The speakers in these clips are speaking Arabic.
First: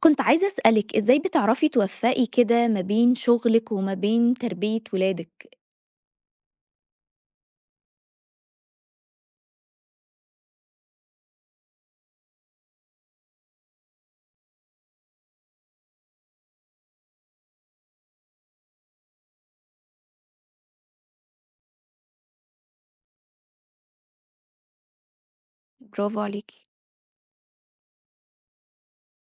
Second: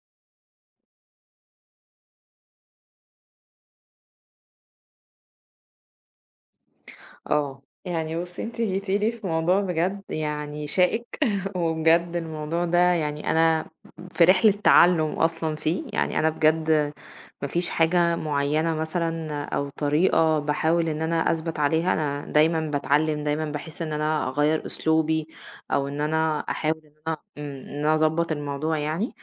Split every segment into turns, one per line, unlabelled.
كنت عايزة أسألِك إزاي بتعرفي توفّقي كده ما بين شغلِك وما بين تربية ولادِك؟
آه، يعني بُصّي أنتِ جيتِ لي في موضوع بجد يعني شائك وبجد الموضوع ده يعني أنا في رحلة تعلُّم أصلًا فيه، يعني أنا بجد ما فيش حاجة معيّنة مثلًا أو طريقة باحاول إن أنا أثبت عليها، أنا دايمًا باتعلّم، دايمًا باحس إن أنا أغيّر أسلوبي أو إن
برافو
أنا
عليكِ.
أحاول إن أنا أضبّط الموضوع يعني.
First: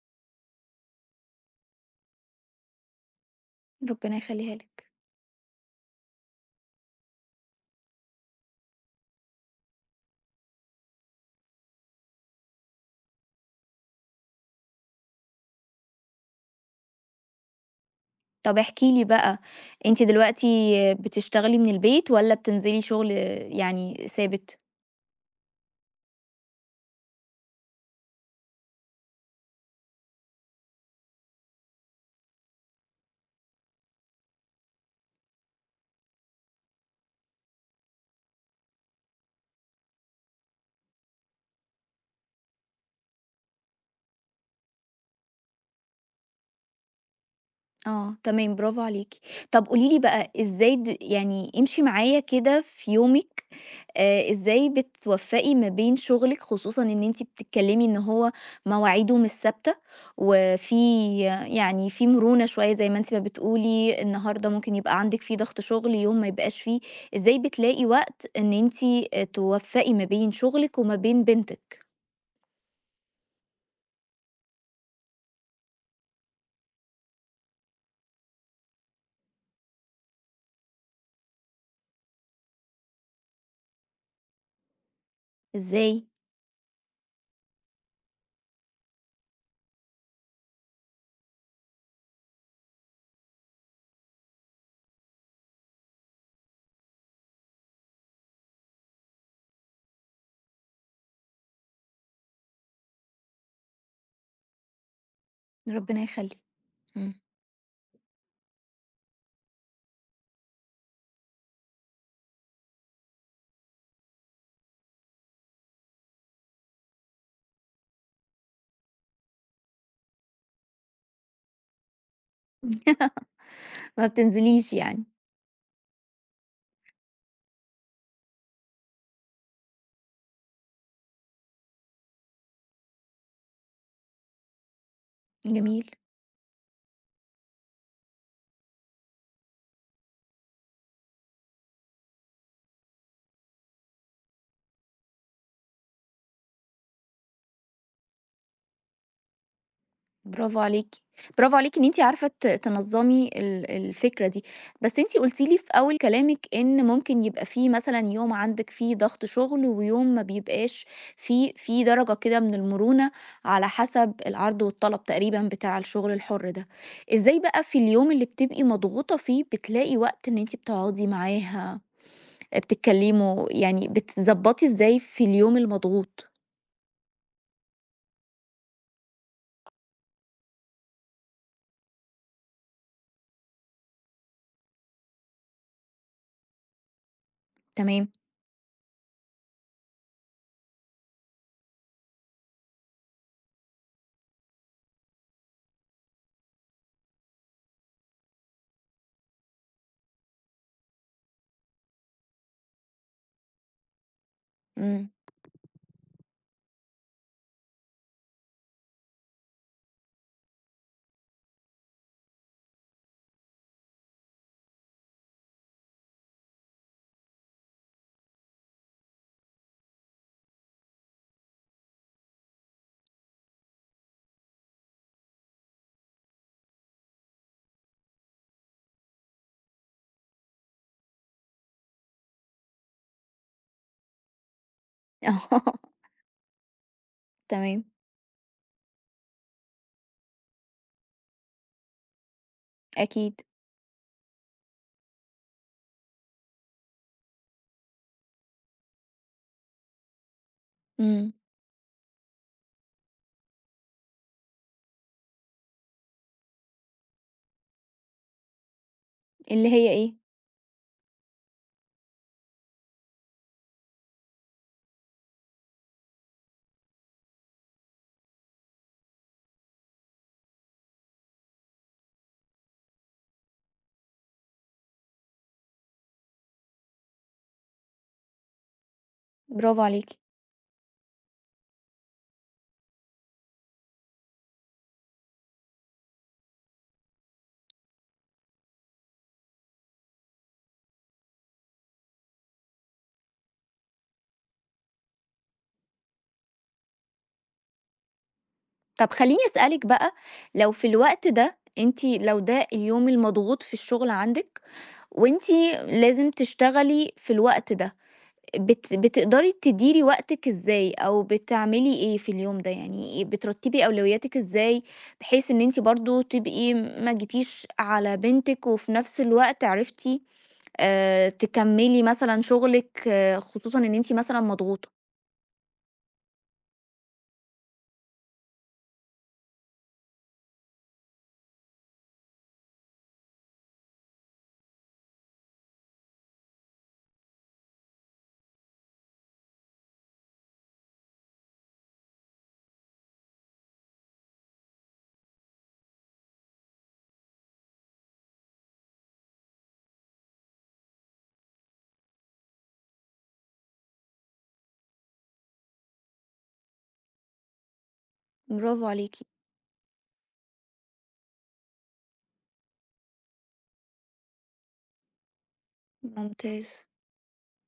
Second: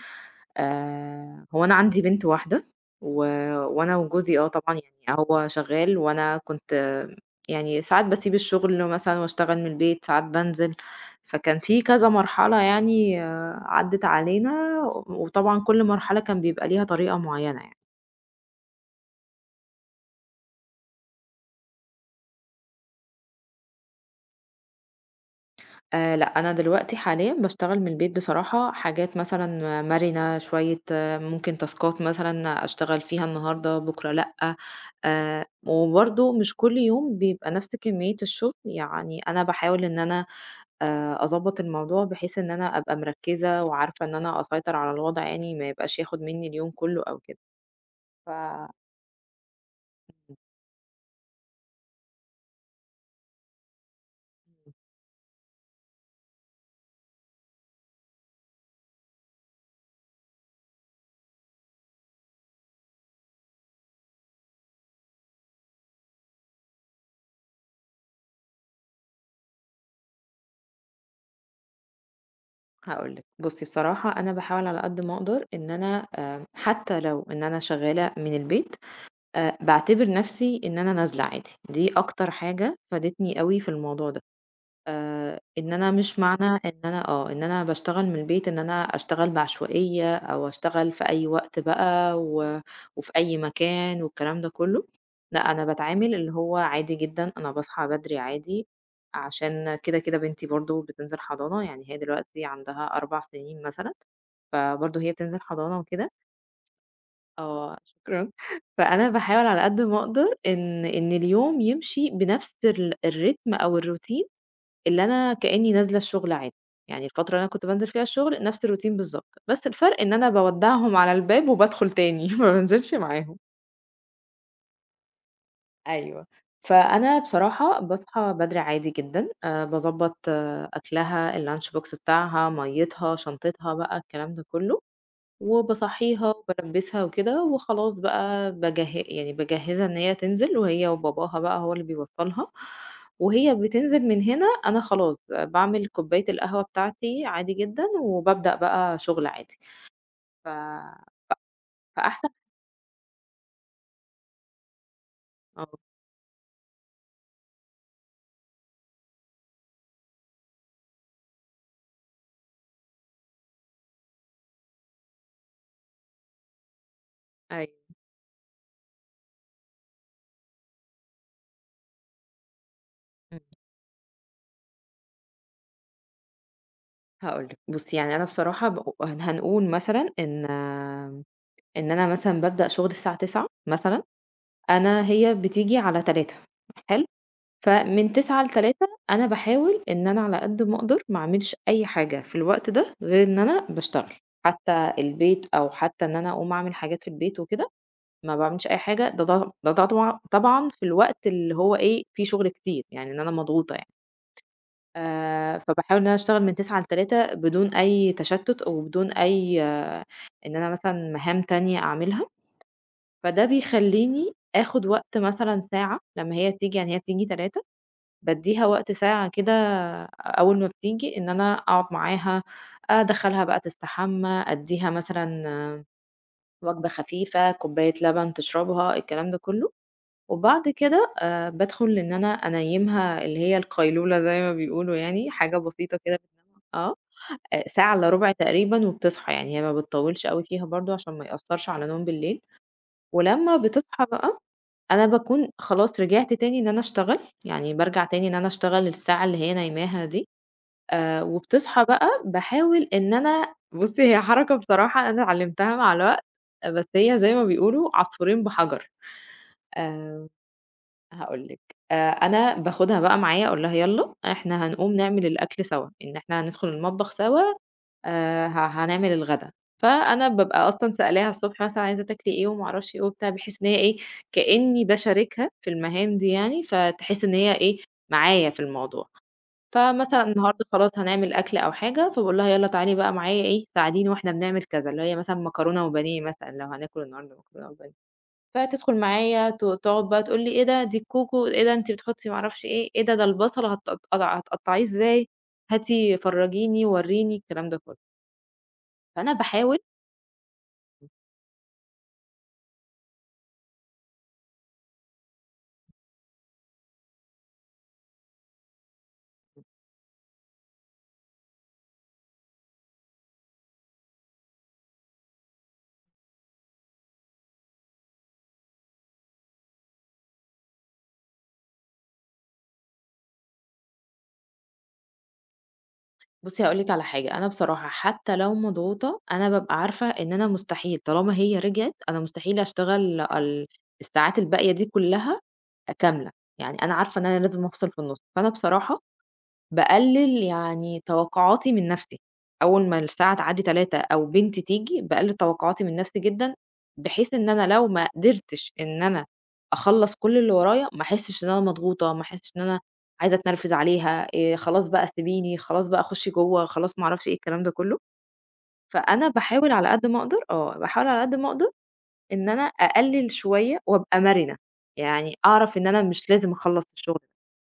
هو أنا عندي بنت واحدة و وأنا
ربنا
وجوزي آه
يخلّيها
طبعًا،
لِك.
يعني هو شغّال وأنا كنت يعني ساعات باسيب الشغل مثلًا واشتغل من البيت، ساعات بانزل، فكان في كذا مرحلة يعني آه، عدِّت علينا، وطبعًا كل مرحلة كان بيبقى ليها طريقة معيّنة يعني.
طَب احكي لي بقى، أنتِ دلوقتي بتشتغلي من البيت والّا بتنزلي شغل يعني ثابت؟
لأ، أنا دلوقتي حاليًا باشتغل من البيت بصراحة، حاجات مثلًا مرِنة شوية، آه، ممكن تاسكات مثلًا أشتغل فيها النهارده، بُكرة لأ. وبرضه مش كل يوم بيبقى نفس كمية الشغل، يعني أنا باحاول إن أنا أضبّط الموضوع بحيث إن أنا أبقى مركّزة وعارفة إن أنا أسيطر على الوضع يعني ما يبقاش ياخُد منّي اليوم كُلّه أو كده.
آه،
ف
تمام، برافو عليكِ. طب قولي لي بقى إزاي يعني امشي معايا كده في يومِك، إزاي بتوفّقي ما بين شغلِك، خصوصًا إن أنتِ بتتكلّمي إن هو مواعيده مش ثابتة، وفي يعني في مرونة شوية زي ما أنتِ ما بتقولي، النهارده ممكن يبقى عندِك في ضغط شغل، يوم ما يبقاش فيه، إزاي بتلاقي وقت إن أنتِ توفّقي ما بين شغلِك وما بين بنتِك؟
هاقول لِك، بُصّي بصراحة أنا باحاول على قد ما أقدر إن أنا حتّى لو إن أنا شغّالة من البيت، باعتبر نَفْسي إن أنا نازلة عادي، دي أكتر حاجة فادتني أوي في الموضوع ده. إن أنا
إزاي؟
مش معنى إن أنا آه، إن أنا باشتغل من البيت إن أنا أشتغل بعشوائية أو أشتغل في أي وقت بقى وفي أي مكان والكلام ده كُلّه، لأ أنا باتعامل اللي هو عادي جدًا، أنا باصحى بدري عادي، عشان كده، كده بنتي برضه بتنزل حضانة، يعني هي دلوقتي عندها 4 سنين مثلًا، فبرضه هي بتنزل حضانة
ربنا
وكده.
يخلّيك. إمم.
آه، شكرًا. فأنا باحاول على قد ما أقدر إن اليوم يمشي بنفس الريتم أو الroutine اللي أنا كإنّي نازلة الشغل عادي، يعني الفترة اللي أنا كنت بانزل فيها الشغل نفْس الروتين بالضبط، بس الفرْق إن أنا باودّعهم على الباب وبادخُل تاني ما بانزلش معاهم.
ما بتنزليش يعني.
أيوه. فأنا بصراحة باصحى بدري عادي جدًا، باضبّط أكلها الlunch box بتاعها، مَيّتها، شنطتها بقى الكلام ده كلّه.
جميل.
وباصحّيها وبالبّسها وكده، وخلاص بقى باجهّزها إن هي تنزل وهي وباباها بقى هو اللي بيوصّلها، وهي بتنزل من هنا أنا خلاص باعمل كوباية القهوة بتاعتي عادي جدًا، وبابدأ بقى شغل عادي. ف
برافو عليكِ، برافو عليكِ إن أنتِ
فأحسن
عارفة تنظّمي الفكرة دي، بس أنتِ قُلتِ لي في
آه،
أول كلامِك إن ممكن يبقى في مثلًا يوم عندِك فيه ضغط شغل، ويوم ما بيبقاش فيه، في درجة كده من المرونة على حسب العرض والطلب تقريبًا بتاع الشغل الحُر ده، إزاي بقى في
أيوه،
اليوم اللي بتبقي مضغوطة فيه بتلاقي وقت إن أنتِ بتقعدي معاها،
إمم،
بتتكلموا، يعني بتضبّطي إزاي في اليوم المضغوط؟
هاقول لِك، بُصّي يعني أنا بصراحة ب هن هنقول مثلًا إن أنا مثلًا بابدأ شغل الساعة 09:00 مثلًا، أنا هي بتيجي على 15:00 حلو؟
تمام.
فمن 09:00 ل15:00 أنا باحاول إن أنا على قد ما أقدر ما أعملش أي حاجة في الوقت ده، غير إن أنا باشتغل، حتى البيت أو حتى إن أنا أقوم أعمل حاجات في البيت وكده، ما باعملش أي حاجة ده طبعًا طبعًا في الوقت اللي هو إيه، فيه شغل كتير، يعني إن أنا مضغوطة يعني.
إمم.
فباحاول إن أنا أشتغل من 09:00 ل15:00 بدون أي تشتت أو بدون أي آه، إن أنا مثلًا مهام تانية أعملها، فده بيخلّيني آخد وقت مثلًا ساعة لمّا هي تيجي، يعني هي بتيجي 15:00. بادّيها وقت ساعة كده أول ما بتيجي إن أنا أقعد معاها، أدخّلها بقى تستحمى، أدّيها مثلًا وجبة خفيفة، كوباية لبن تشربها، الكلام ده كلّه، وبعد كده بادخل إن أنا أنيّمها اللي هي القيلولة زي ما بيقولوا يعني، حاجة
آه،
بسيطة كده بتنام آه،
تمام.
ساعة إلّا ربع تقريبًا وبتصحى، يعني هي ما بتطوّلش أوي فيها برضه عشان ما يأثّرش على نوم بالليل.
أكيد.
ولمّا بتصحى بقى، أنا باكون خلاص رجعت تاني إن أنا أشتغل، يعني بارجع تاني إن أنا أشتغل الساعة اللي هي نايماها دي.
إمم.
وبتصحى بقى باحاول إن أنا بُصّي هي حركة بصراحة أنا اتعلمتها مع الوقت، آه، بس هي زي ما بيقولوا عصفورين بحجر.
اللي هي إيه؟
آآ هاقول لِك، أنا باخدها بقى معايا أقول لها يالّا إحنا هنقوم نعمل الأكل سوا، إن إحنا هندخل المطبخ سوا ه هنعمل الغدا، فأنا بابقى أصلًا سألاها الصبح مثلًا عايزة تاكلي إيه وما أعرفش إيه وبتاع، بحيث إن هي إيه، كإني باشاركها في المهام دي يعني، فتحس إن هي إيه، معايا في الموضوع.
برافو عليكِ.
فمثلًا النهارده خلاص هنعمل أكل أو حاجة، فباقول لها يالّا تعالي بقى معايا إيه، ساعديني وإحنا بنعمل كذا، اللي هي مثلًا مكرونة وبانيه مثلًا لو هناكل النهارده مكرونة وبانيه، فتدخل معايا تقعد بقى تقول لي: "إيه ده، دي الكوكو، إيه ده أنتِ بتحطي ما أعرفش إيه، إيه ده، ده البصل هتقطعيه إزاي، هاتي فرجيني، وريني." الكلام ده كله.
طب
فأنا
خلّيني
باحاول.
أسألِك بقى، لو في الوقت ده أنتِ، لو ده اليوم المضغوط في الشغل عندِك، وأنتِ لازم تشتغلي في الوقت ده، بتقدري
إمم.
تديري وقتِك إزاي، أو بتعملي إيه في اليوم ده؟ يعني إيه- بترتّبي أولوياتِك إزاي، بحيث إن أنتِ برضه تبقي ما جيتيش على بنتِك، وفي نفس الوقت عرفتِ تكمّلي مثلًا شغلِك، آه، خصوصًا إن أنتِ مثلًا مضغوطة؟
بُصّي، هاقول لِك على حاجة، أنا بصراحة حتى لو مضغوطة، أنا بابقى عارفة إن أنا مستحيل طالما هي رجعت، أنا مستحيل أشتغل الساعات الباقية دي كلّها كاملة، يعني أنا عارفة إن أنا لازم أفصل في النُص، فأنا بصراحة باقلل يعني توقعاتي من نفسي، أول ما الساعة تعدّي 15:00 أو بنتي تيجي، باقلل توقعاتي من نفسي جدًا، بحيث إن أنا لو ما قدرتش إن أنا أخلّص كل اللي ورايا، ما أحسّش إن أنا مضغوطة، ما أحسّش إن أنا عايزة أتنرفز عليها. خلاص بقى سيبيني، خلاص بقى خُشّي جوّه، خلاص ما أعرفش إيه، الكلام ده كلّه.
برافو عليكِ.
فأنا باحاول على قد ما أقدر آه، باحاول على قد ما أقدر إن أنا أقلل شوية وأبقى مرنة، يعني أعرف إن أنا مش لازم
ممتاز.
أخلّص الشغل،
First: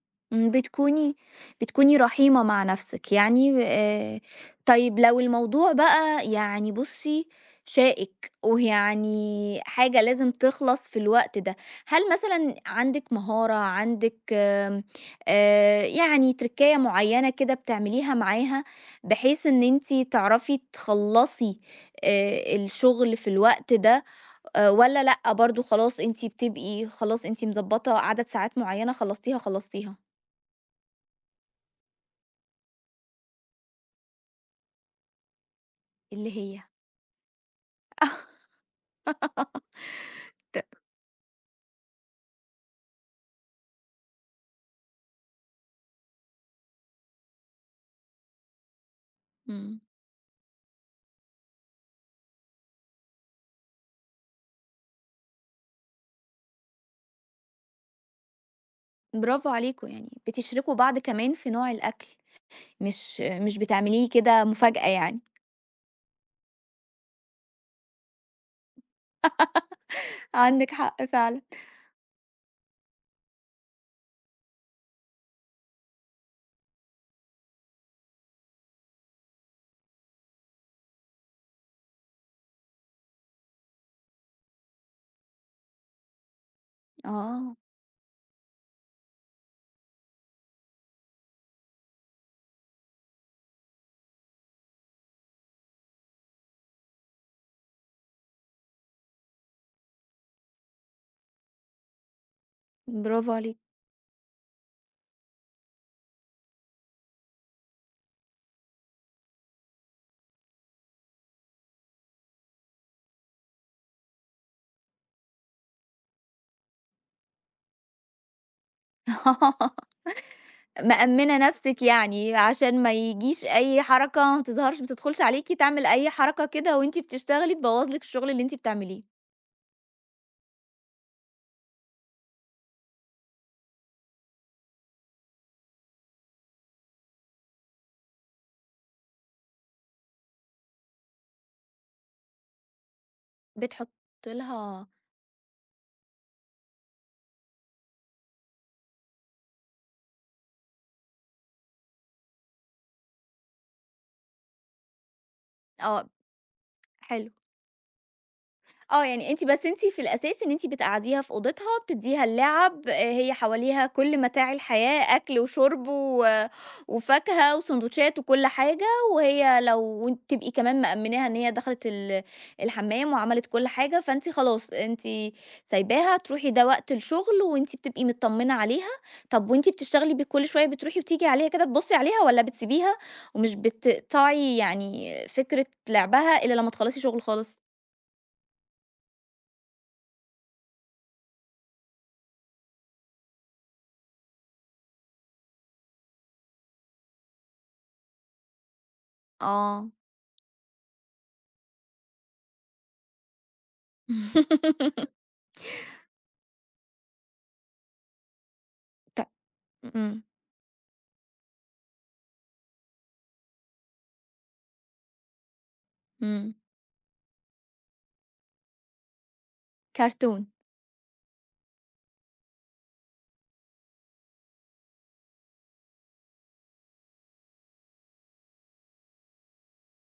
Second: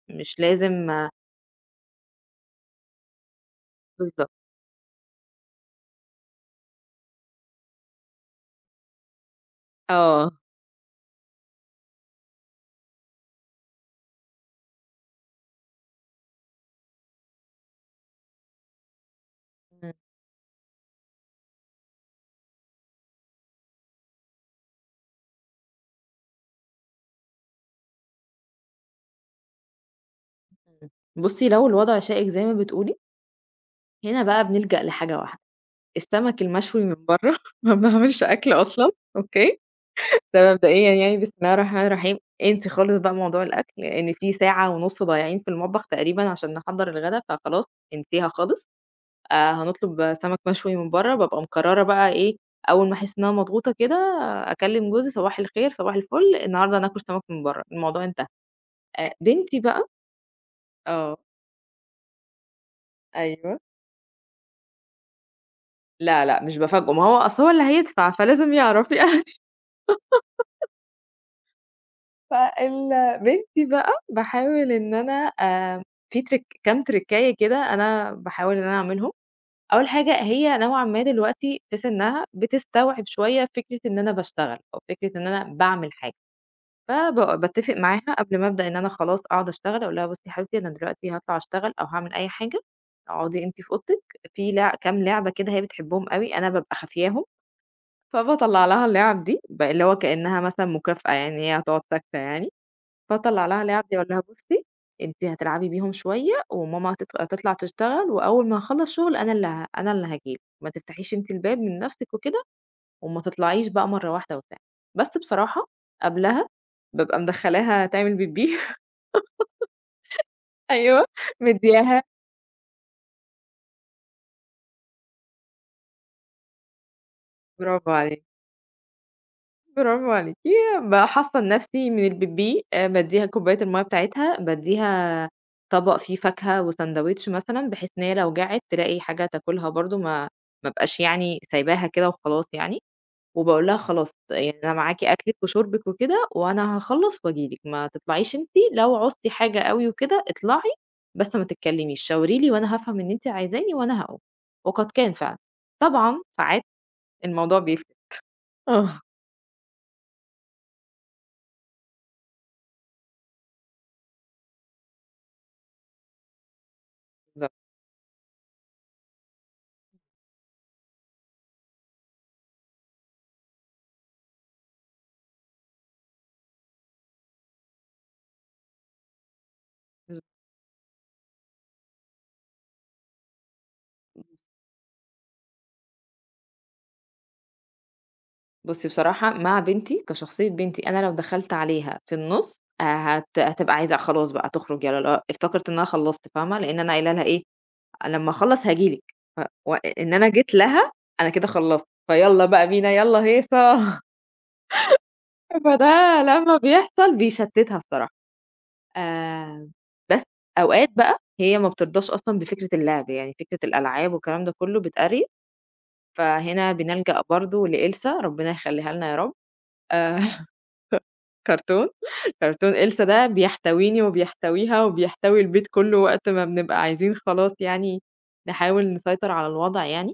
مش
إمم.
لازم.
بتكوني، بتكوني رحيمة مع نَفْسِك، يعني
بالضبط.
طيب لو الموضوع بقى يعني بُصّي شائِك، ويعني حاجة لازم
آه.
تخلص في الوقت ده، هل مثلًا عندِك مهارة، عندِك آمم يعني تركاية معيّنة كده بتعمليها معاها، بحيث إن أنتِ
إمم.
تعرفي تخلّصي الشغل في الوقت ده، والّا لأ، برضه خلاص أنتِ بتبقي خلاص أنتِ مضبّطة عدد ساعات معيّنة خلّصتيها، خلّصتيها؟
إمم. بُصّي، لو الوضع شائك زي ما بتقولي، هنا بقى بنلجأ لحاجة واحدة،
اللي
السمك
هي
المشوي من برّه ما بنعملش أكل أصلًا، أوكي، ده
ت
مبدئيًا يعني بسم الله الرحمن الرحيم، انسي خالص بقى موضوع الأكل، لإن في ساعة ونُص ضايعين في المطبخ تقريبًا عشان نحضّر الغدا، فخلاص انسيها خالص.
إمم.
هنطلب سمك مشوي من برّه، بابقى مقررة بقى إيه، أول ما أحس إن أنا مضغوطة كده أكلم جوزي صباح الخير، صباح الفل، النهارده هناكل سمك من برّه، الموضوع انتهى.
برافو
بنتي بقى
عليكم، يعني بتشركوا بعض
آه،
كمان في نوع الأكل، مش، مش
أيوه.
بتعمليه كده مفاجأة يعني.
لا، لأ، مش بافاجئه، ما هو أصل هو اللي هيدفع فلازم يعرف يعني.
عندِك حق فعلًا.
فال بنتي بقى باحاول إن أنا في تريك كام تريكاية كده أنا باحاول إن أنا أعملهم، أول حاجة هي نوعًا ما دلوقتي في سنها بتستوعب شوية فكرة إن أنا باشتغل أو فكرة إن أنا باعمل حاجة، فب
آه،
باتفق معاها قبل ما أبدأ إن أنا خلاص أقعد أشتغل، أقول لها: "بُصّي يا حبيبتي أنا دلوقتي هاطلع أشتغل أو هاعمل أي حاجة، اقعدي أنتِ في أوضتِك." في كام لعبة كده هي بتحبهم أوي أنا بابقى خافياهم، فباطلّع لها اللعَب دي، اللي هو كإنّها مثلًا مكافأة يعني هي هتقعد ساكتة يعني،
برافو
فاطلّع
عليكِ.
لها اللعَب دي أقول لها بُصّي أنتِ هتلعبي بيهم شوية وماما هتطلع تشتغل وأول ما هاخلّص شُغل أنا اللي هاجي لِك، ما تفتحيش أنتِ الباب من نَفْسِك وكده وما تطلعيش بقى مرّة واحدة وبتاع. بس بصراحة قبلها بابقى مدخّلاها تعمل بيبي. أيوه،
مأمِّنة نفسِك
مدّياها
يعني عشان ما يجيش أي حركة، ما تظهرش ما تدخلش عليكِ تعمل أي حركة كده وأنتِ بتشتغلي تبوّظ
برافو
لِك
عليكِ،
الشغل اللي أنتِ بتعمليه،
برافو عليكِ، باحصّن نَفْسي من البِبّيق. بادّيها كوباية المَيّة بتاعتها، بادّيها طبق فيه فاكهة وساندوتش مثلًا، بحيث إن هي لو جعِت تلاقي حاجة تاكلها برضه، ما أبقاش يعني سايباها كده وخلاص يعني، وباقول لها
بتحطي
خلاص يعني أنا
لها.
معاكِ أكلِك وشُربِك وكده، وأنا هاخلّص وآجي لِك، ما تطلعيش أنتِ، لو عُزتِ حاجة أوي وكده اطلعي، بس ما تتكلّميش، شاوري لي وأنا هافهم إن أنتِ عايزاني وأنا هاقوم، وقد كان فعلًا.
آه،
طبعًا ساعات
حلو.
الموضوع بيفرق. آه.
آه، يعني أنتِ، بس أنتِ في الأساس إن أنتِ بتقعّديها في أوضتها، بتدّيها اللعب، هي حواليها كل متاع الحياة، أكل وشرب و وفاكهة
بالضبط.
وسندوتشات وكل حاجة، وهي لو وأنتِ تبقي كمان مأمِّناها إن هي دخلت الحمّام وعملت كل حاجة، فأنتِ خلاص أنتِ سايباها تروحي، ده وقت الشغل وأنتِ بتبقي متطمنة عليها. طَب وأنتِ بتشتغلي كل شوية بتروحي وتيجي عليها كده تبُصّي عليها والّا بتسيبيها ومش بتقطعي يعني فكرة لعبها إلا لمّا تخلّصي شغل خالص؟
بُصّي بصراحة مع بنتي، كشخصية بنتي أنا لو دخلت عليها في النُص آه، هتبقى عايزة خلاص بقى تخرج يالّا لا افتكرت إن أنا خلّصت فاهمة، لإن أنا قايله لها إيه، لمّا أخلّص هاجي لِك. ف و
آه.
إن أنا جيت لها أنا كده خلّصت، فيالّا بقى بينا يالّا هيصة. فده لمّا بيحصل بيشتتها الصراحة.
ط
آآ،
إمم.
بس أوقات بقى هي ما بترضاش أصلًا بفكرة اللعب، يعني فكرة الألعاب والكلام ده كلّه بتأرّي،
إمم.
فهنا بنلجأ برضه لإلسا ربنا يخلّيها لنا يا رب. آآ
كرتون.
كرتون، كرتون إلسا ده بيحتويني وبيحتويها وبيحتوي البيت كلّه وقت ما بنبقى عايزين خلاص يعني نحاول نسيطر على الوضع يعني،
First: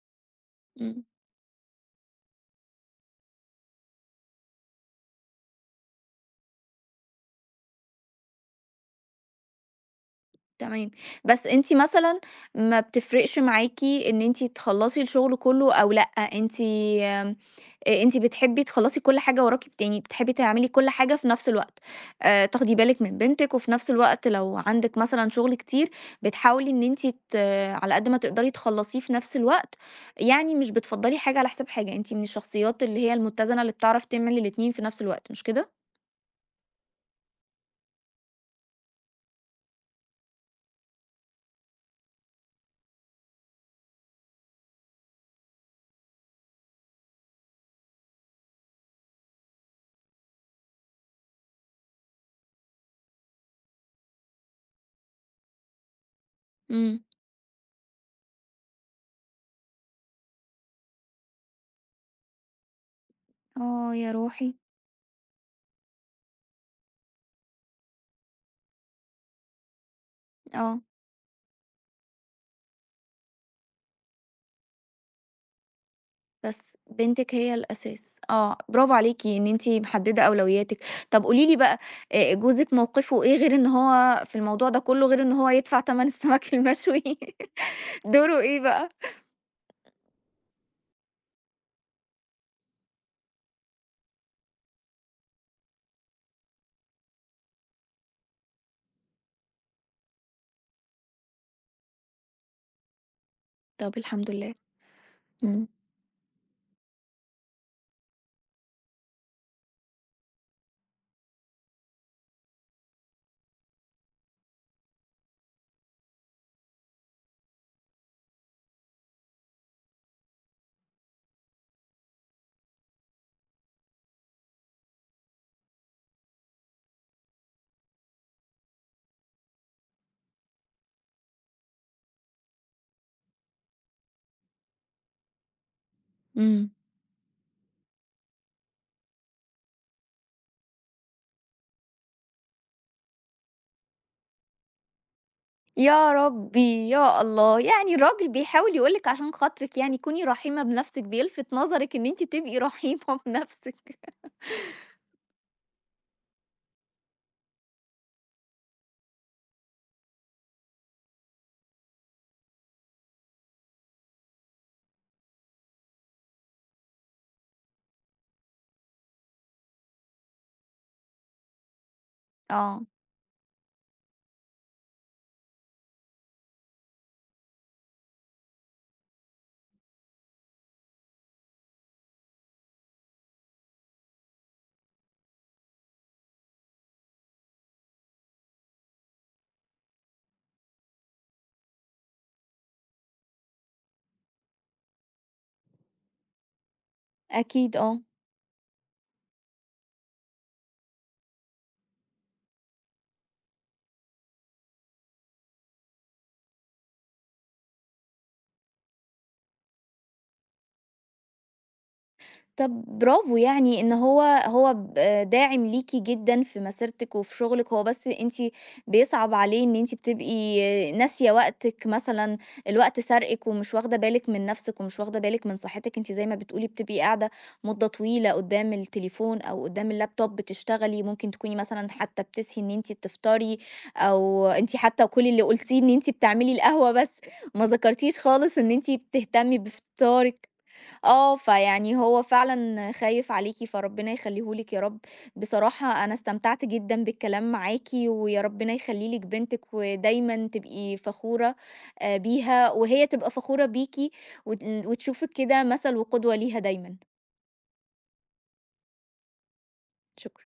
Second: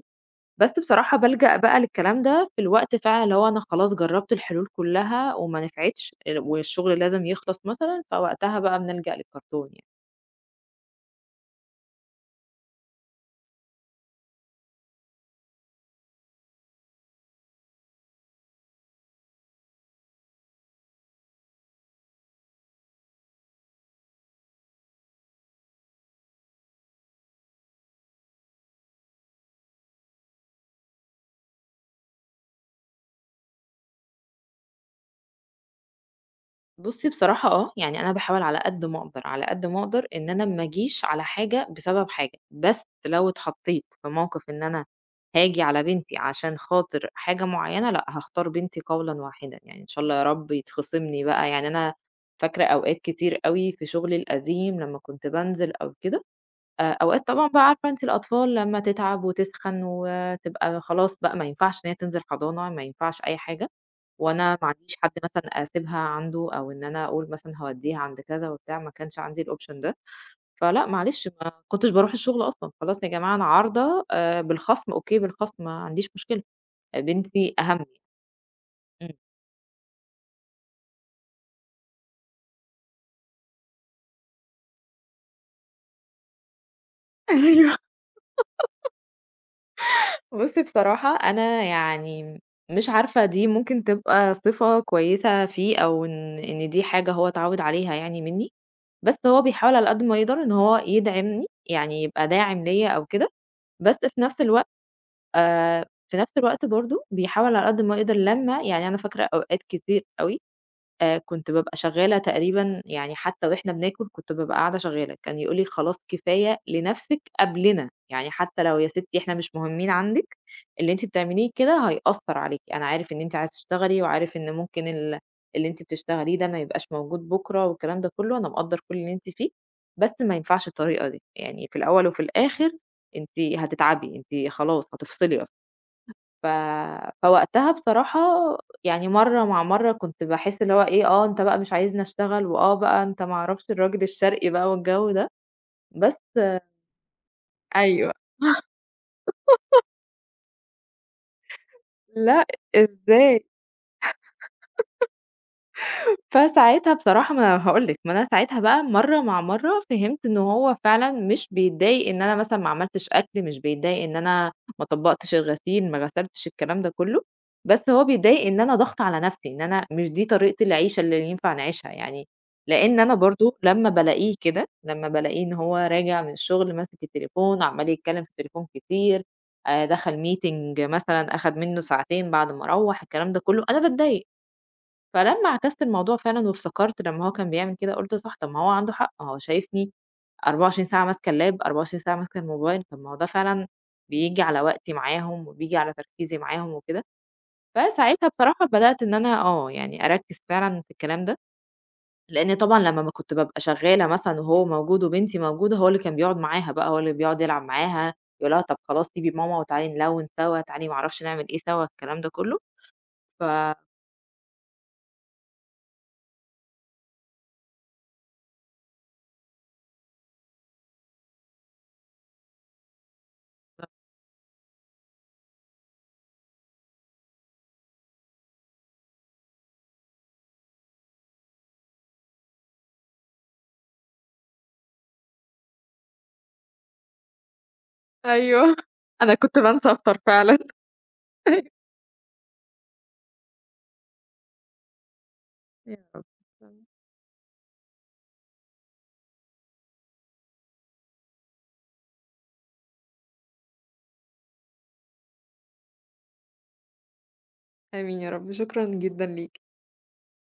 بس
إمم،
بصراحة بالجأ بقى للكلام ده في الوقت فعلًا اللي هو أنا خلاص جرّبت الحلول كلّها وما نفعتش، والشغل لازم يخلص مثلًا، فوقتها بقى بنلجأ للكرتون يعني.
تمام. بس أنتِ مثلًا ما بتفرقش معاكِ إن أنتِ تخلّصي الشغل كلّه أو لأ، أنتِ آمم، أنتِ بتحبي تخلّصي كل حاجة وراكِ يعني بتحبي تعملي كل حاجة في نفس الوقت، تاخدي بالِك من بنتِك وفي نفس الوقت لو عندِك مثلًا شغل كتير، بتحاولي إن أنتِ على قد ما تقدري تخلّصيه في نفس الوقت، يعني مش بتفضّلي حاجة على حساب حاجة، أنتِ من الشخصيات اللي هي المتزنة اللي بتعرف تعمل الاتنين في نفس الوقت، مش كده؟
بُصّي بصراحة آه، يعني أنا باحاول على قد ما أقدر، على قد ما أقدر إن أنا ما أجيش على حاجة بسبب حاجة، بس لو اتحطيت في موقف إن أنا هاجي على بنتي عشان خاطر حاجة معيّنة، لأ هاختار بنتي قولًا واحدًا، يعني إن شاء الله يا رب يتخصم لي بقى يعني أنا فاكرة أوقات كتير أوي في شغلي القديم لمّا كنت بانزل أو كده.
إمم.
أوقات طبعًا بقى عارفة أنتِ الأطفال لمّا تتعب وتسخن وتبقى خلاص بقى ما ينفعش إن هي تنزل حضانة، ما ينفعش أي حاجة،
آه، يا روحي!
وأنا ما عنديش حد مثلًا أسيبها عنده أو إن أنا أقول مثلًا هاودّيها عند كذا وبتاع، ما كانش عندي الoption ده،
آه،
فلأ معلش ما كنتش باروح الشغل أصلًا، خلاص يا جماعة أنا عارضة بالخصم أوكي بالخصم ما عنديش مشكلة.
بس
آه،
بنتِك هي
بنتي أهم يعني.
الأساس. آه، برافو
إمم.
عليكِ إن أنتِ محددة أولوياتِك. طب قولي لي بقى، جوزِك موقفه إيه غير إن هو في الموضوع ده كله، غير إن هو يدفع تمن السمك المشوي
أيوه.
دوره إيه بقى؟
بُصّي بصراحة أنا يعني مش عارفة دي ممكن تبقى صفة كويسة فيه أو إن دي حاجة هو اتعوّد عليها يعني منّي، بس هو بيحاول على قد ما يقدر إن هو يدعمني، يعني يبقى داعم ليّا أو كده،
طب
بس في
الحمد
نفس
لله.
الوقت.
إمم.
آآ في نفس الوقت برضه بيحاول على قد ما يقدر لمّا يعني أنا فاكرة أوقات كتير أوي. كنت بابقى شغّالة تقريبًا يعني حتى وإحنا بناكل كنت بابقى قاعدة شغّالة، كان يقول لي: "خلاص كفاية لنفسِك قبلنا، يعني حتى لو يا ستي إحنا مش مهمين عندِك، اللي أنتِ بتعمليه كده هيأثّر عليكِ، أنا عارف إن أنتِ عايزة تشتغلي وعارف إن ممكن اللي أنتِ بتشتغليه ده ما يبقاش موجود بُكرة والكلام ده كُلّه، أنا مقدّر كل اللي أنتِ فيه، بس ما ينفعش الطريقة دي، يعني في الأول وفي الآخر أنتِ هتتعبي، أنتِ خلاص هتفصلي أصلًا." ف
إمم.
فوقتها بصراحة يعني مرّة مع مرّة كنت باحس اللي هو إيه، آه، أنت بقى مش عايزني أشتغل، وآه بقى أنت ما أعرفش الراجل الشرقي بقى والجو ده،
يا
بس
ربي، يا الله! يعني
أيوه،
الراجل بيحاول يقول لِك عشان خاطرِك يعني كوني رحيمة بنفسِك، بيلفت نظرِك إن أنتِ
لأ
تبقي رحيمة
إزاي!
بنفسِك.
فساعتها بصراحة ما أنا هاقول لِك، ما أنا ساعتها بقى مرّة مع مرّة فهمت إن هو فعلًا مش بيتضايق إن أنا مثلًا ما عملتش أكل، مش بيتضايق إن أنا ما طبّقتش الغسيل، ما غسلتش، الكلام ده كلّه، بس هو بيتضايق إن أنا ضاغطة على نَفْسي، إن أنا مش دي طريقة العيشة اللي ينفع نعيشها يعني،
آه،
لإن أنا برضه لمّا بالاقيه كده، لمّا بالاقيه إن هو راجع من الشغل ماسك التليفون، عمّال يتكلّم في التليفون كتير. دخل meeting مثلًا أخَد منّه ساعتين بعد ما روّح، الكلام ده كلّه، أنا باتضايق. فلمّا عكست الموضوع فعلًا وافتكرت لمّا هو كان بيعمل كده، قُلت صح، طب ما هو عنده حق، هو شايفني 24 ساعة ماسكة اللاب، 24 ساعة ماسكة الموبايل، طب ما هو ده فعلًا بييجي على وقتي معاهم، وبييجي على تركيزي معاهم وكده.
أكيد، آه.
فساعتها بصراحة بدأت إن أنا آه، يعني أركّز فعلًا في الكلام ده، لإن طبعًا لمّا ما كنت بابقى شغالة مثلًا وهو موجود وبنتي موجودة، هو اللي كان بيقعد معاها بقى، هو اللي بيقعد يلعب معاها، يقول لها طب خلاص سيبي ماما وتعالي نلوّن سوا، تعالي ما أعرفش نعمل إيه سوا، الكلام ده كله.
طب برافو
ف
يعني إن هو، هو ب داعم ليكِ جدًا في مسيرتِك وفي شغلِك، هو بس أنتِ بيصعب عليه إن أنتِ بتبقي ناسية وقتِك مثلًا، الوقت سارقِك ومش واخدة بالِك من نَفْسِك ومش واخدة بالِك من صحتِك، أنتِ زي ما بتقولي بتبقي قاعدة مدة طويلة قدّام التليفون أو قدّام اللاب توب بتشتغلي، ممكن تكوني مثلًا حتى بتسهي إن أنتِ تفطري، أو أنتِ حتى كل اللي قُلتيه إن أنتِ بتعملي القهوة بس، ما ذكرتيش خالص إن
أيوه.
أنتِ
أنا
بتهتمي
كنت بانسى أفطر
بفطارِك.
فعلًا.
آه، فيعني هو فعلًا خايف عليكِ، فربنا يخلّيه لِك يا رب.
يا
بصراحة أنا
رب.
استمتعت جدًا بالكلام معاكِ، ويا ربنا يخلّي لِك بنتِك، ودايمًا تبقي فخورة بيها، وهي تبقى فخورة بيكِ، وتشوفِك كده مثل وقدوة ليها دايمًا.
آمين يا رب، شكرًا جدًا ليك.
شكرًا.